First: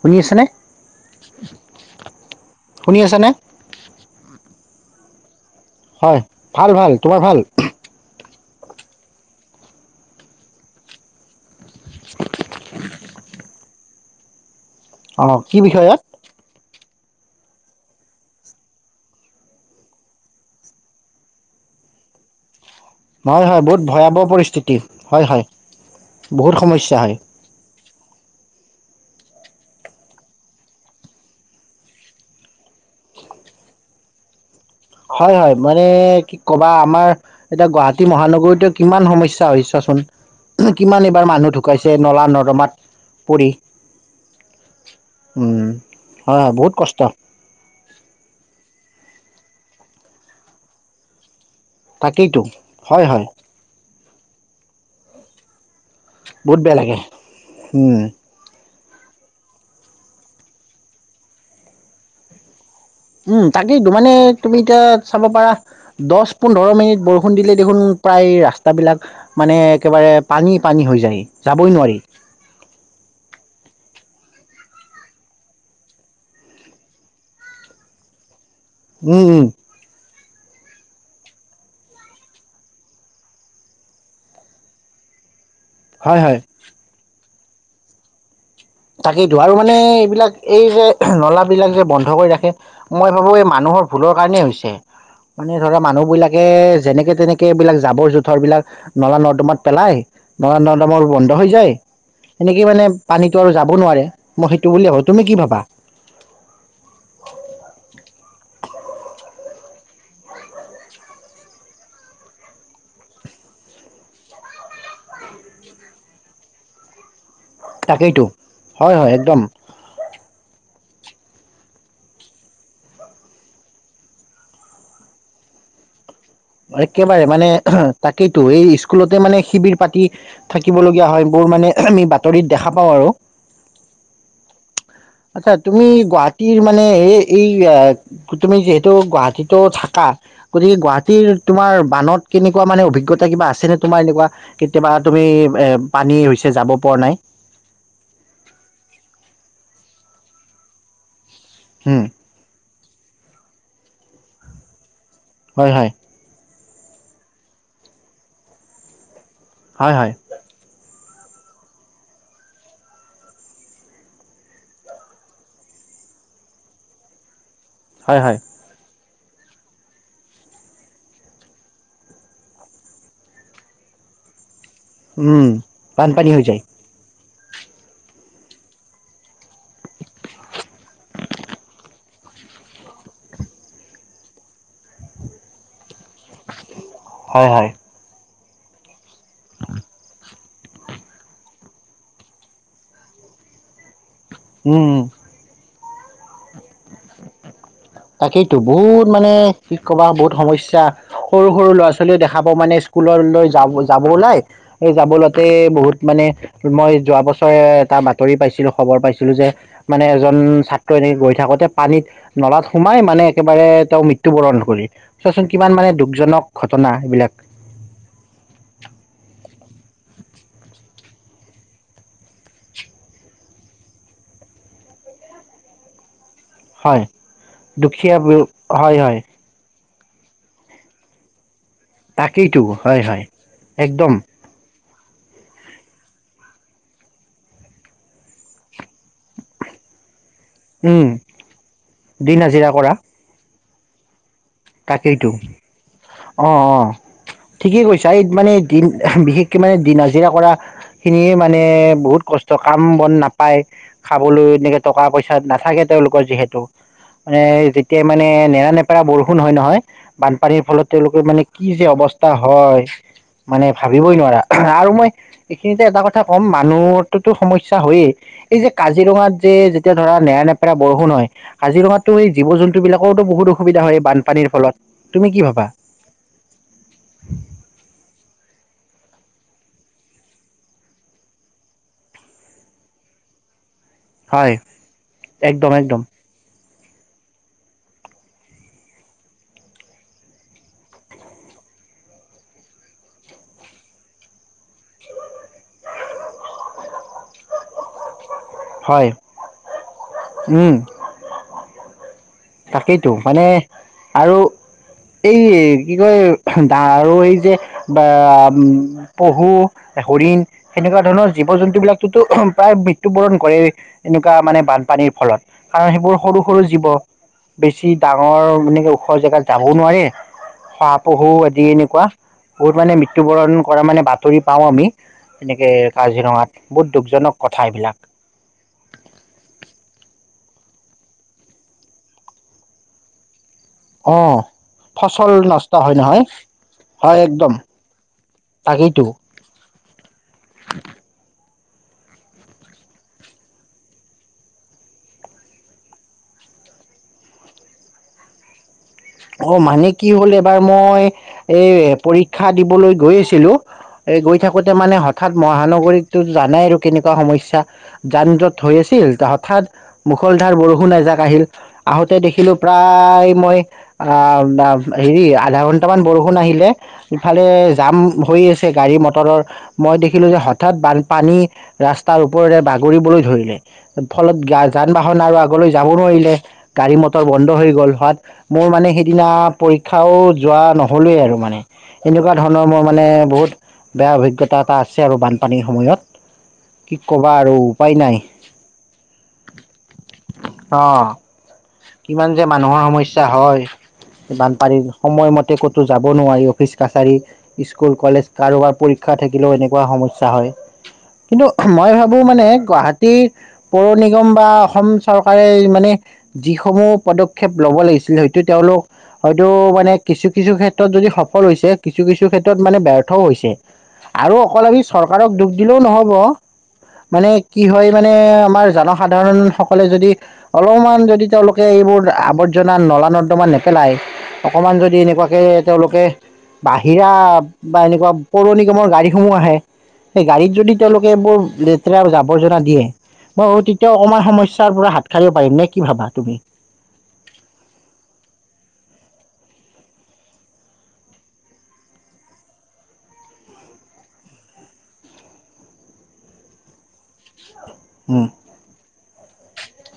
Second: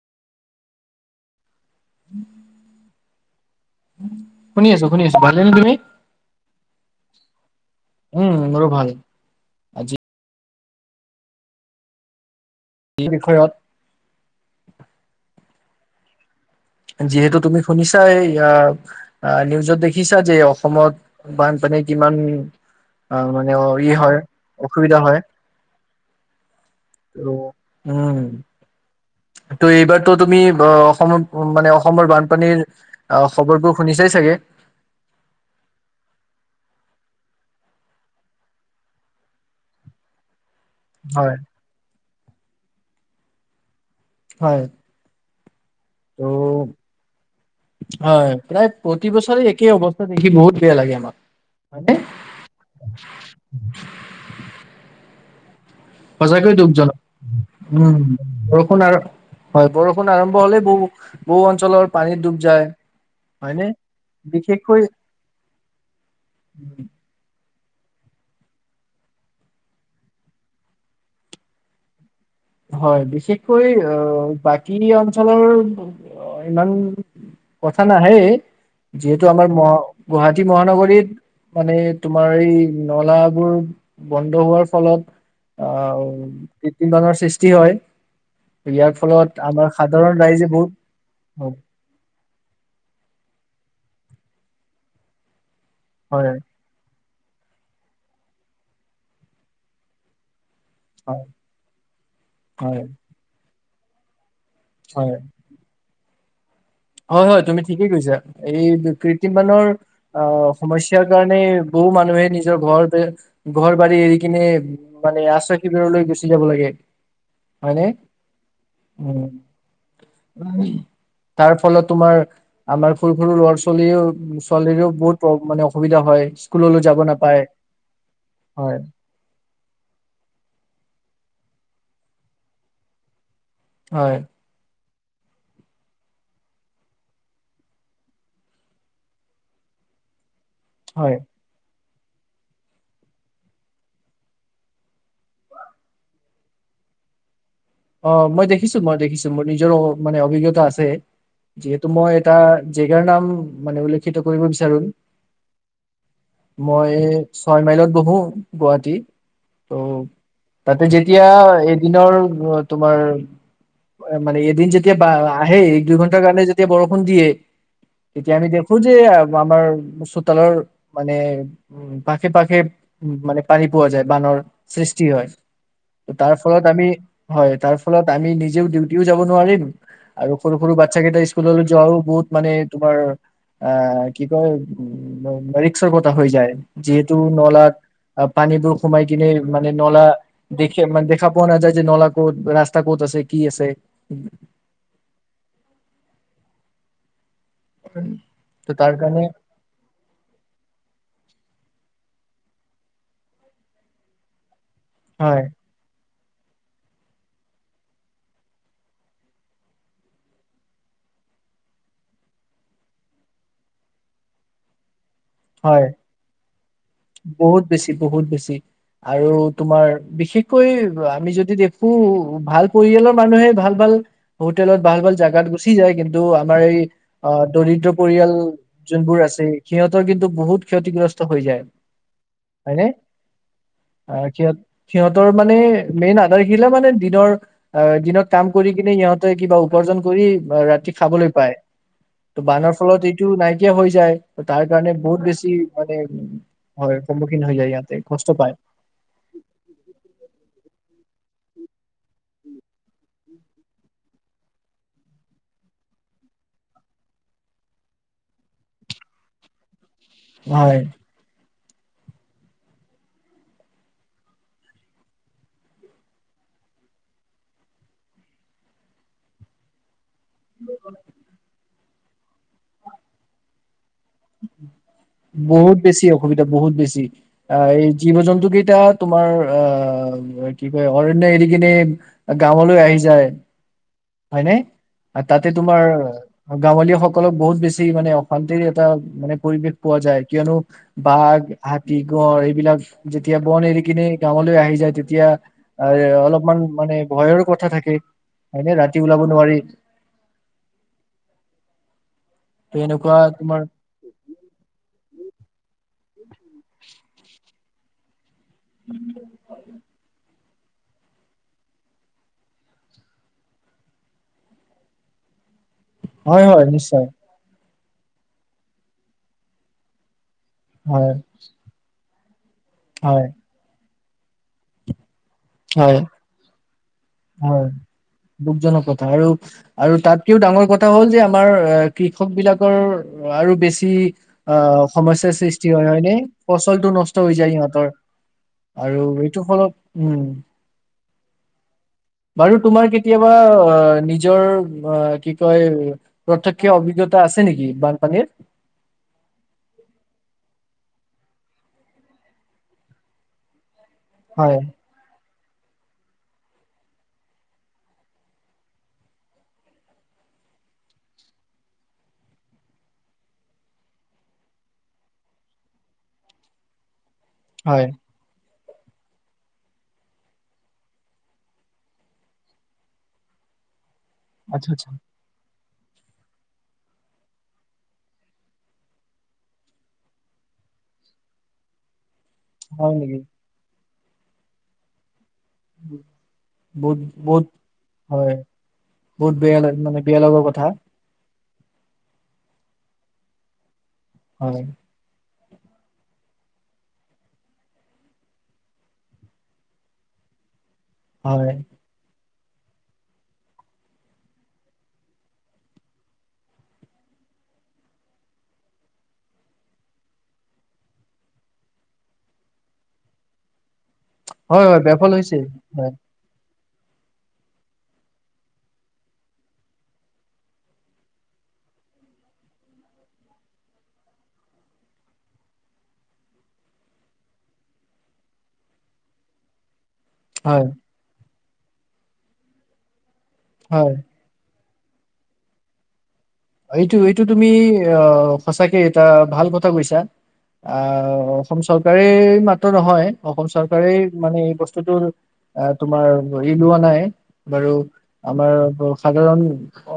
শুনি আছেনে। শুনি আছে নে। শুনিছো, শুনিছো। হয় ভাল ভাল। তোমাৰ ভাল। উম মোৰো ভাল আজি। এই বিষয়ত। অ কি বিষয়য়াত? যিহেতু তুমি শুনিছা নিউজত দেখিছা যে অসমত বানপানী কিমান। আহ, হয় মানে হয় অ, বহুত ই হয় ভয়াৱহ পৰিস্থিতি অসুবিধা হয় হয় বহুত সমস্যা হয়। ত' উম ত' এইবাৰতো তুমি অসমৰ মানে অসমৰ বানপানীৰ খবৰবোৰ শুনিছাই চাগে। হয় হয় মানে কি ক'বা আমাৰ এতিয়া গুৱাহাটী মহানগৰীতে কিমান সমস্যাছচোন। কিমান এবাৰ হয় মানুহ ঢুকাইছে নলা নল। ৰমাত পৰি। হয় উম, ত হয় হয় বহুত কষ্ট হয় প্ৰায়। প্ৰতি বছৰে একেই অৱস্থাত দেখি বহুত বেয়া লাগে আমাক। হয়নে তাকেইতো হয়, হয়। সচাকৈয় বহুত বেয়া লাগে দুখজনক উ। উম। বৰষুণ হয় বৰষুণ আৰম্ভ হলেই বহ বহু অঞ্চলৰ পানীত ডুব যায়। উম হয়নে? তাকেইো মানে তুমি এতিয়া বিশেষকৈ চাব পাৰা দহ পোন্ধৰ মিনিট বৰষুণ দিলে। দেখোন প্ৰায় ৰাস্তাবিলাক মানে একেবাৰে পানী পানী হৈ যায়। যাবই নোৱাৰি হয় বিশেষকৈ অহ বাকী অঞ্চলৰ ইমান কথা নাহে। উম যিহেতু উম আমাৰ মহ গুৱাহাটী। কঠি মহানগৰীত মানে তোমাৰ এই নলাবোৰ বন্ধ হোৱাৰ ফলত। আও হয় হয়। ক্ৰিটিমবাম চিষ্টি হয়। হয়। তাকেই টো আৰু আমাৰ মানে সাধাৰণ এইবিলাক ৰাইজে এই বহুত যে নলা হয় বিলাক যে বন্ধ কৰি ৰাখে মই ভাবো এই। মানুহৰ ভুলৰ কাৰণ হৈছে। মানে ধৰা হয় মানুহবিলাকে যেনেকে তেনেকে এইবলাক জাবৰ জোথৰ বিলাক নলা নৰ্দমাত পেলাই ন নদামৰ হয় বন্ধ হৈ যায় এনেকে হয় মানে পানী যাব নোৱাৰে মই সেইটো বুলিয় ভাবো হয় তুমি কি ভাবা হয় হয় তুমি ঠিকেই কৈছা এই কৃত্ৰিমৰ আহ সমস্যাৰ কাৰণে বহু মানুহে নিজৰ ঘৰ ঘৰ বাৰী এৰি কিনে মানে আশ্ৰয় শিবিৰলৈ গুচি যাব লাগে হয়নে তাকেইতটো হয় হয় উম একদম তাৰ ফলত তোমাৰ আমাৰ সৰু সৰু ল'ৰা ছোৱালীও ছোৱালীৰেও বহুত মানে অসুবিধা হয় স্কুললৈ যাব একেবাৰে নাপায় মানে তাকেইতো এই হয় স্কুলতে মানে শিবিৰ পাতি থাকিব লগীয়া হয় বোৰ মানে আমি বাতৰিত দেখা পাওঁ আৰু হয় আচ্ছা, তুমি গুৱাহাটীৰ মানে এ এই, তুমি যিহেতু গুৱাহাটীতো থাকা, গতিকে হয় তিৰ তোমাৰ বানত কেনেকুৱা মানে, অভিজ্ঞতা কিবা আছেনে তোমাৰ এনেকুৱা, কেতিয়াবা তুমি এ পানী হৈছে যাব পৰা নাই? অ মই দেখিছো, মই দেখিছো মোৰ নিজৰো মানে অভিজ্ঞতা আছে। যিহেটো উম মই এটা জেগাৰ নাম মানে উল্লেখিত কৰিব বিচাৰো। হয়, হয়। মই ছয় মাইলত বহো, গুৱাহাটী। হয় ত' হয় তাতে যে তিয়া এদিনৰ গুৱ তোমাৰ মানে এদিন যেতিয়া বা আহে দুইঘন্টাৰ কাৰণে যেতিয়া বৰষুণ দিয়ে হয় তেতিয়া হয় আমি দেখো যে আ আমাৰ চোতালৰ মানে, উ পাশে পাশে উ মানে পানী পোৱা যায়, বানৰ। সৃষ্টি হয়, উম বানপানী তাৰ হৈ যায় ফলত আমি হয়, তাৰ ফলত আমি নিজেও ডিউটিও যাব নোৱাৰিম, আৰু সৰু সৰু বাচ্ছা কেইটা স্কুললৈ যোৱাও বহুত মানে তোমাৰ আহ কি কয় উ ৰিক্সৰ কথা হৈ যায়। যিহেটো হয় হয় নলাত আপ পানী বোৰ সোমাই কিনে মানে নলা দেখে, মানে দেখা পোৱাও নাযায় যে নলাত ক'ত, ৰাস্তা ক'ত আছে, কি আছে। উম, উম। তাকেইতো, ত তাৰ বহুত কাৰণে মানে কি কবা বহুত সমস্যা। সৰু-সৰু ল'ৰা ছোৱালীয়ে দেখা পা মানে স্কুললৈ যাব যাব ওলাই এই হয় যাবলতেই বহুত মানে মই যোৱা বছৰে এটা বাতৰি পাইছিলোঁ, খবৰ পাইছিলোঁ যে, মানে এজন ছাত্ৰ এনেক গৈ থাকোঁতে পানীত, নলাত সোমাই মানে একেবাৰে তেওঁ মৃত্যু বৰণ কৰি। চোৱাচোন কিমান হয় মানে দুখজনক ঘটনা এইবিলাক। বহুত বেছি বহুত বেছি আৰু তোমাৰ বিশেষকৈ আমি যদি দেখো ভাল পৰিয়ালৰ মানুহে ভাল ভাল হোটেলত ভাল ভাল জাগাত গুচি যায়, কিন তো আমাৰ এই হয় অ, দৰিদ্ৰ দুখীয়া পৰিয়াল হয় হয় যোনবোৰ আছে, সিহঁত তৰ কিন্তু বহুত ক্ষতিগ্ৰস্ত হৈ যায়। তাকেইতো হয়নে হয়, হয়, একদম। আহ সিহঁত সিহঁতৰ মানে মেইন আধাৰশিলা মানে দিনৰ অ দিনত কাম কৰি কিনে সিহঁতে কিবা উপাৰ্জন কৰি আ ৰাতি উম খাবলৈ পায়, দিন ত' বানৰ ফলত এইটো নাই কিয়া হৈ যায়। তাৰ কাৰণে বহুত তাকেইতটো, বেছি মানে উম, অ-অ, হয় সন্মুখীন হৈ যায় ঠিকেই ইয়াতে কৈছা এই কষ্ট মানে পায় দিন বিশেষকে মানে দিন হাজিৰা কৰা খিনিয়ে মানে বহুত কষ্ট, কাম বন নাপায় খাবলৈ এনেকে টকা পইচা নাথাকে তেওঁওলোকৰ যিহেতু, মানে যেতিয়াাই মানে নেৰানেপেৰা বৰষু ষুণ হয় নহয়। বানপানীৰ হয় ফলত তেওঁলোকে মানে কি যে অৱস্থা হয় মানে ভাবিবই নোৱাৰা আৰু মই এইখিনিতে এটা কথা ক'ম মানুহতো সমস্যা হয়য়ে এই যে কাজিৰঙাত যে যেতিয়া ধৰা নেৰা নেপেৰা বৰষুণ হয় কাজিৰঙাত তো এই জী জন্তু বিলাকৰতো বহুত অসুবিধা হয়। বানপানীৰ ফলত তুমি কি ভাবা বহুত বেছি অসুবিধা বহুত বেছি আহ এই জীৱ জন্তু কেইটা তোমাৰ আহ কি কয় অৰন্য এৰি কিনে গাঁৱলৈ আহি যায়। হয় নে আৰু তাতে একদম তোমাৰ একদম গাঁৱলীয়া সকলক বহুত বেছি মানে অশান্তিৰ এটা মানে পৰিৱেশ পোৱা যায় কিয়নো বাঘ হাতী গঁড় এইবিলাক যেতিয়া বন এৰি কিনে গাঁৱলৈ আহি যায় তেতিয়া এ অলপমান মানে ভয়ৰ কথা থাকে। হয়নে ৰাতি হয় ওলাব নোৱাৰি। উম ত তাকেইতো এনেকুৱা মানে তোমাৰ আৰু এই কি কয় আৰু এই যে পহু হৰিণ। সেনেকুৱা ধৰণৰ জীৱ জন্তু বিলাকতোতো প্ৰায় মৃত্যু বৰণ কৰে এনেকুৱা মানে বানপানীৰ ফলত। আৰু সেইবোৰ সৰু হয় সৰু হয় জীৱ। নিশ্চয় বেছি ডাঙৰ মানেকে ওখ জেগাত যাবও নোৱাৰে। হয় শহাপহু আদি এনেকুৱা। বহুত মানে হয় মৃত্যুবৰণ কৰে মানে বাট তৰি পাওঁ আমি, এনেকে হয় কাজিৰঙাত বহুত দুখজনক কথা হয় এইবিলাক দুখজনক কথা আৰু আৰু তাতকেও ডাঙৰ কথা এটা হ'ল যে আমাৰ কৃষক বিলাকৰ আৰু বেছি। বেছি অ সমস্যাৰ ফচল সৃষ্টি নষ্ট হয় হয় নে নহয় ফচলটো হয় নষ্ট হৈ একদম যায় ইহঁতৰ আৰু তাকেইতো এইটো ফলত উম। বাৰু তোমাৰ কেতিয়াবা, আহ নিজৰ আহ কি কয় প্ৰতক্ষ অভিজ্ঞতা আছে নেকি বানপানীৰ? অ মানে কি হ'ল, এবাৰ মই এই পৰীক্ষা দিবলৈ গৈ আছিলো। এই গৈ হয় থাকোতে মানে হঠাৎ। হঠাৎ মহানগৰীততো জানাই আৰু কেনেকুৱা সমস্যা, যান জঁট হৈ আছিল হঠাৎ মুখলধাৰ বৰষুণ এজাক আহিল, আহোঁতে দেখিলো প্ৰায় মই। অ দা হেৰি আধা ঘন্টামান বৰষুণ আহিলে। ইফালে হয় জাম হৈ আছে। গাড়ী মটৰৰ মই দেখিলো যে হঠাৎ বাল পানী ৰাস্তাৰ ওপৰেৰে বাগৰিবলৈ ধৰিলে। ফলত গা আচ্ছা যান আচ্ছা বাহন আৰু। আগলৈ যাব নোৱাৰিলে, গাড়ী মটৰ বন্ধ হৈ গ'ল হোৱাত মোৰ মানে। সেইদিনা পৰীক্ষাও যোৱা নহলেই আৰু মানে। এনেকুৱা ধৰণৰ মোৰ হয় মানে নেকি বহুত। বেয়া অভিজ্ঞতা এটা আছে আৰু বান। বহুত বহুত আৰু উপায় নাই হয়, বহুত বেয়া লা, বেয়া লগা কথা। অ কিমান যে মানুহৰ সমস্যা হয়। হয় বানপানীৰ সময়মত। ক'তো যাব নোৱাৰি অফিচ-কাছাৰী, স্কুল- কলেজ কাৰোবাৰ পৰীক্ষা থাকিলেও এনেকুৱা সমস্যা হয়। কিন্তু হয় মই ভাবোঁ মানে। গুৱাহাটী পৌৰ নিগম বা অসম চৰকাৰে মানে, যিসমূহ পদক্ষেপ ল'ব লাগিছিলে, হয়তো তেওঁলোক। হয়তো মানে কিছু-কিছু ক্ষেত্ৰত যদি সফল হৈছে, কিছু-কিছু ক্ষেত্ৰত মানে ব্যৰ্থও হৈছে। আৰু হয় অকল হয় আমি ব্যাফল চৰকাৰক হৈছে দুখ দিলো হয় নহ'ব। মানে কি হয় মানে, আমাৰ জনসাধাৰণ সকলে যদি, অলমান যদি তেওঁলোকে এইবোৰ আৱৰ্জনা নলা- নৰ্দমা নে। পেলায়, অকণমান যদি এনেকুৱাকে তেওঁলোকে, বাহিৰা বা এনেকুৱা পৌৰ-নিগমৰ গাড়ীসমূহ আহে। সেই গাড়ীত হয় যদি, তেওঁলোকে এইবোৰ। লেতেৰা জাৱৰজনা দিয়ে। [inaudible] তেতিয়াও হয় অকণমান সমস্যা। তাৰ পৰা হাত সাঁৰিব পাৰি নে, কি ভাবা তুমি? এইটো এইটো তুমি আহ সঁচাকে, এটা ভাল কথা কৈছা। আহ অসম চৰকাৰেই মাত্ৰ নহয়, অসম চৰকাৰেই মানে এই বস্তুটো তোমাৰ ধৰি লোৱা নাই। বাৰু, উম, আমাৰ সাধাৰণ অ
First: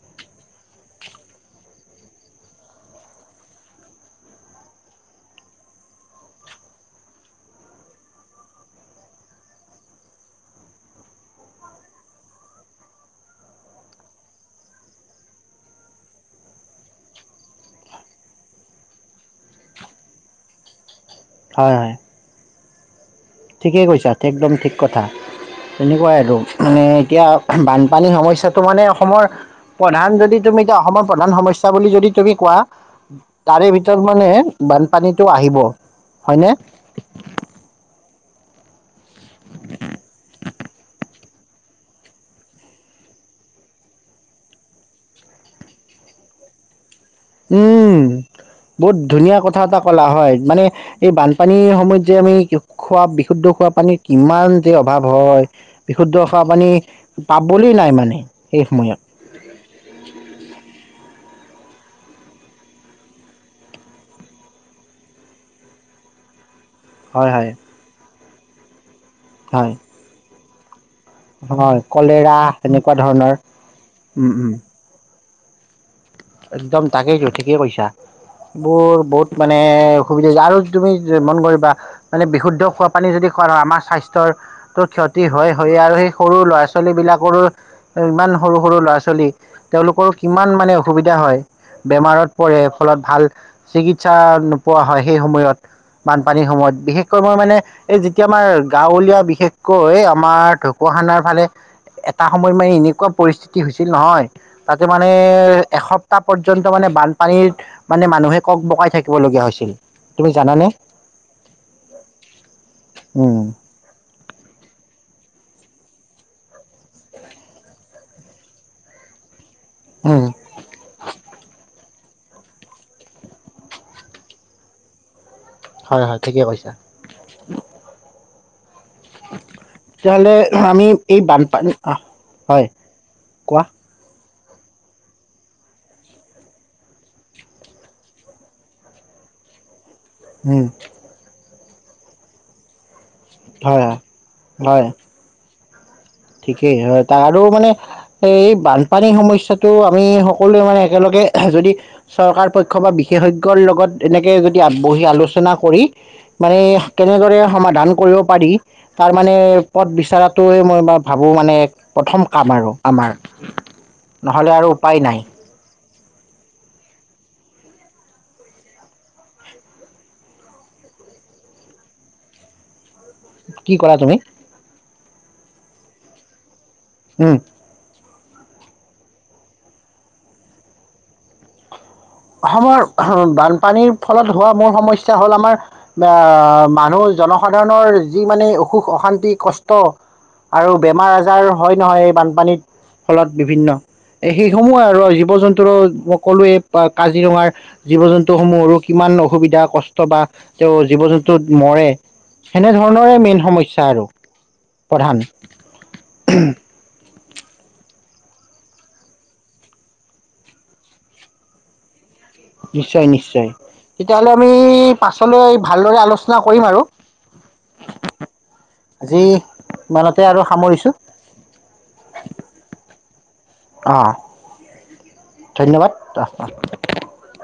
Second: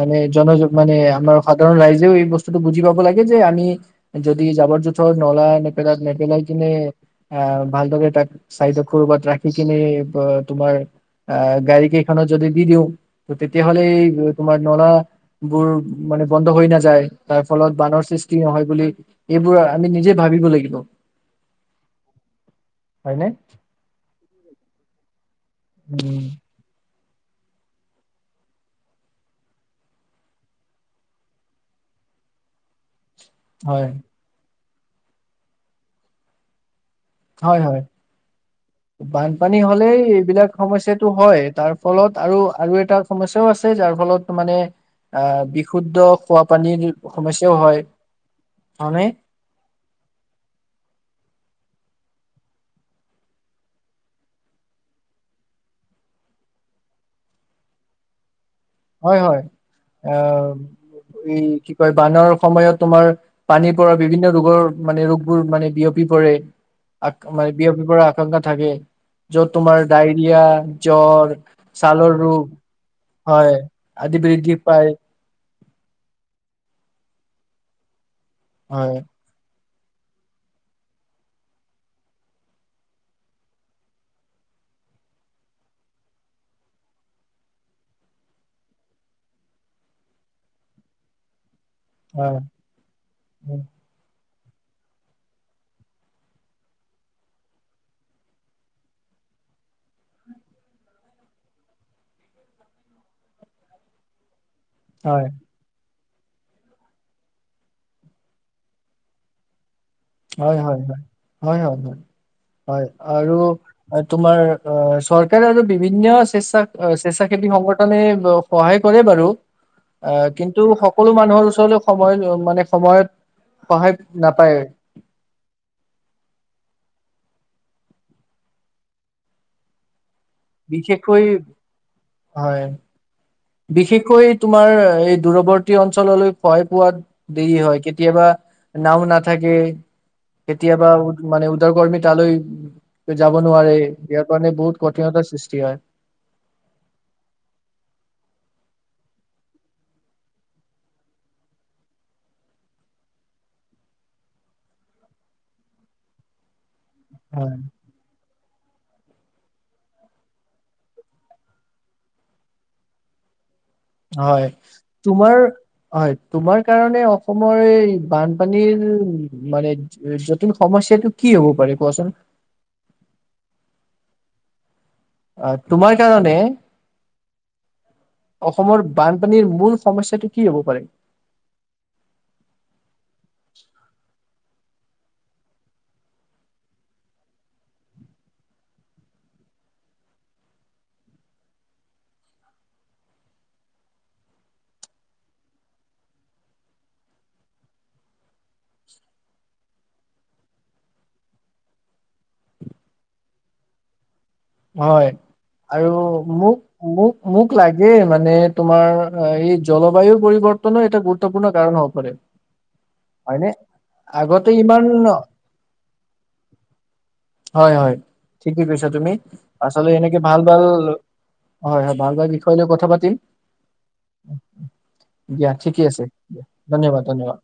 মানে। জন-যোগ। মানে আমাৰ সাধাৰণ ৰাইজেও এই বস্তুটো বুজি পাব লাগে যে, আমি যদি জাবৰ-জোথৰ নলা নেপেলাত নেপেলাই কিনে- আহ ভালদৰে তাক চাইড কৰবাত ৰাখি কিনে, অঁ তোমাৰ আহ গাড়ী কেইখনত যদি দি দিওঁ, তেতিয়াহলে এই তোমাৰ নলা। বোৰ মানে বন্ধ হৈ নাযায়, তাৰ ফলত বানৰ সৃষ্টি নহয় বুলি এইবোৰ আমি নিজে ভাবিব লাগিব। হয় হয়। হয়নে? ঠিকেই কৈছা, একদম ঠিক কথা। [unintelligible] তেনেকুৱাই উম। আৰু [inaudible] মানে। এতিয়া বানপানীৰ সমস্যাটো মানে অসমৰ প্ৰধান যদি, তুমি এতিয়া অসমৰ প্ৰধান সমস্যা বুলি যদি তুমি কোৱা। তাৰে হয়, ভিতৰত মানে। বানপানীটো আহিব হয়নে? হয়, হয়। বানপানী হ'লেই এইবিলাক সমস্যাটো হয় তাৰ, ফলত আৰু আৰু এটা সমস্যাও আছে। যাৰ ফলত মানে বিশুদ্ধ খোৱাপানীৰ। উমঁ বহুত ধুনীয়া কথা এটা ক'লা হয়, মানে এই বানপানী স ময়ত যে আমি খোৱা বিশুদ্ধ খোৱা পানীৰ কিমান যে অভাৱ হয়, বিশুদ্ধ খোৱা পানী পাবলৈ নাই মানে। সেই সময়ত। হয় হয়। আহ এই কি কয়, বানৰ সময়ত তোমাৰ পানীৰ পৰা বিভিন্ন ৰোগৰ মানে, ৰোগবোৰ মানে বিয়পি পৰে। আক হয় হয়। মাযবিয় ৰ পৰা। শংকা থাকে। য'ত হয় তোমাৰ ডায়েৰিয়া, জ্বৰ হয় ছালৰ কলেৰা, ৰোগ তেনেকুৱা ধৰণৰ। হয় আদি উম উম। বৃদ্ধি পায়। একদম তাকেই টো ঠিকেই কইছা হয়, বোৰ বহুত মানে মানে অসুবিধা আৰু তাৰে তুমি ই মন কৰিবা মানে বিশুদ্ধ খোৱাপানী যদি খোৱা হয় আমাৰ স্বাস্থ্যৰ ক্ষতি হয়, হয়েই সৰু ল'ৰা ছোৱালী বিলাকতো ইমান সৰু সৰু ল'ৰা ছোৱালী তেওঁলোকো ইমান মানে সুবিধা হয়। বেমাৰত হয়। পৰে ফলত ভাল হয়, চিকিৎসা নোপোৱা হয় সেই সময়ত বানপানীৰ সময়ত বিশেষকৈ মই নোপোৱা হয় সেইসময়ত বানপানী সময়ত বিশেষকৈ মই মানে এই যেতিয়া আমাৰ গাঁৱলীয়া বিশেষকৈ আমাৰ ঢকুৱাখানাৰ ফালে এটা সময়ত মানে এনেকুৱা পৰিস্থিতি হৈছিল নহয়। তাকে মানে হয়, এসপ্তাহ পৰ্যন্ত মানে বানপানীৰত মানে মানুহে কক-বকাই থাকিবলগীয়া হৈছিল। তুমি হয় জানানে হয় হয় হয় হয় আৰু উম তোমাৰ চত চৰকাৰে আৰু বিভিন্ন স্বেচ্ছা স্বেচ্ছাসেৱী সংগঠনে সহায় কৰে বাৰু। অ উম কিন্তু সকলো মানুহৰ ওচৰটো সময় মানে সময়ত সহায় নাপায়। হয় হয় ঠিকে কৈছা। [inaudible] তেতিয়াহ'লে আমি এই বিশেষকৈ বানপানী হয়। কোৱা বিশেষকৈ তোমাৰ এই দূৰৱৰ্তী অঞ্চললৈ খাই পোৱাত দেৰি হয় কেতিয়াবা নাও নাথাকে। উম কেতিয়াবা মানে উদ্যকৰ্মী তালৈ যাব নোৱাৰে হয় হয় ইয়াৰ কাৰণে হয় বহুত কঠিনতাৰ সৃষ্টি হয়। ঠিকেই হয় তাক আৰু মানে এই বানপানীৰ সমস্যটো আমি সকলোৱে মানে একেলগে যদি চৰকাৰ পক্ষ বা বিশেষজ্ঞৰ লগত এনেকে যদি বহি আলোচনা কৰি মানে কেনেদৰে হয়। সমাধান কৰিব পাৰি। তাৰ মানে পদ বিচৰাটোয়ে মই ভাবোঁ মানে প্ৰথম কাম আৰু আমাৰ। হয় নহ'লে আৰু উপায় নাই তোমাৰ হয় তোমাৰ কাৰণে অসমৰ এই বানপানীৰ মানে জটিন সমস্যাটো কি হ'ব পাৰে কোৱাচোন? কি কৰা তুমি? অ তোমাৰ কাৰণে - উম। অসমৰ বানপানীৰ মূল সমস্যাটো কি হব পাৰে? অসমৰ বানপানীৰ ফলত হোৱা মূল সমস্যা হ'ল আমাৰ মানুহ জনসাধাৰণৰ যি মানে অসুখ অশান্তি কষ্ট আৰু বেমাৰ আজাৰ হয় নহয় এই বানপানীৰত ফলত বিভিন্ন এই সেইসমূহে আৰু জীৱ জন্তুৰো সকলোৱে বা কাজিৰঙাৰ জীৱ জন্তুসমূহৰো কিমান অসুবিধা কষ্ট বা তেওঁ জীৱ জন্তু মৰে সেনেধৰণৰে মেইন সমস্যা আৰু হয় প্ৰধান আৰু মোক মোক মোক লাগে মানে মানে তোমাৰ এই জলবায়ু পৰিৱৰ্তনো এটা গুৰুত্বপূৰ্ণ কাৰণ হ'ব পাৰে। নিশ্চয় নিশ্চয়, হয়নে তেতিয়াাহ'লে আমি আগতে ইমান পাছলৈ ভালদৰে আলোচনা কৰিম আৰু আচলতে এনেকে ইমানতে আৰু ভাল ভাল সামৰিছোঁ হয়, ভাল ভাল বিষয় লৈ কথা অঁ [unintelligible] দিয়া ঠিকে আছে, ধন্যবাদ ধন্যবাদ ধন্যবাদ।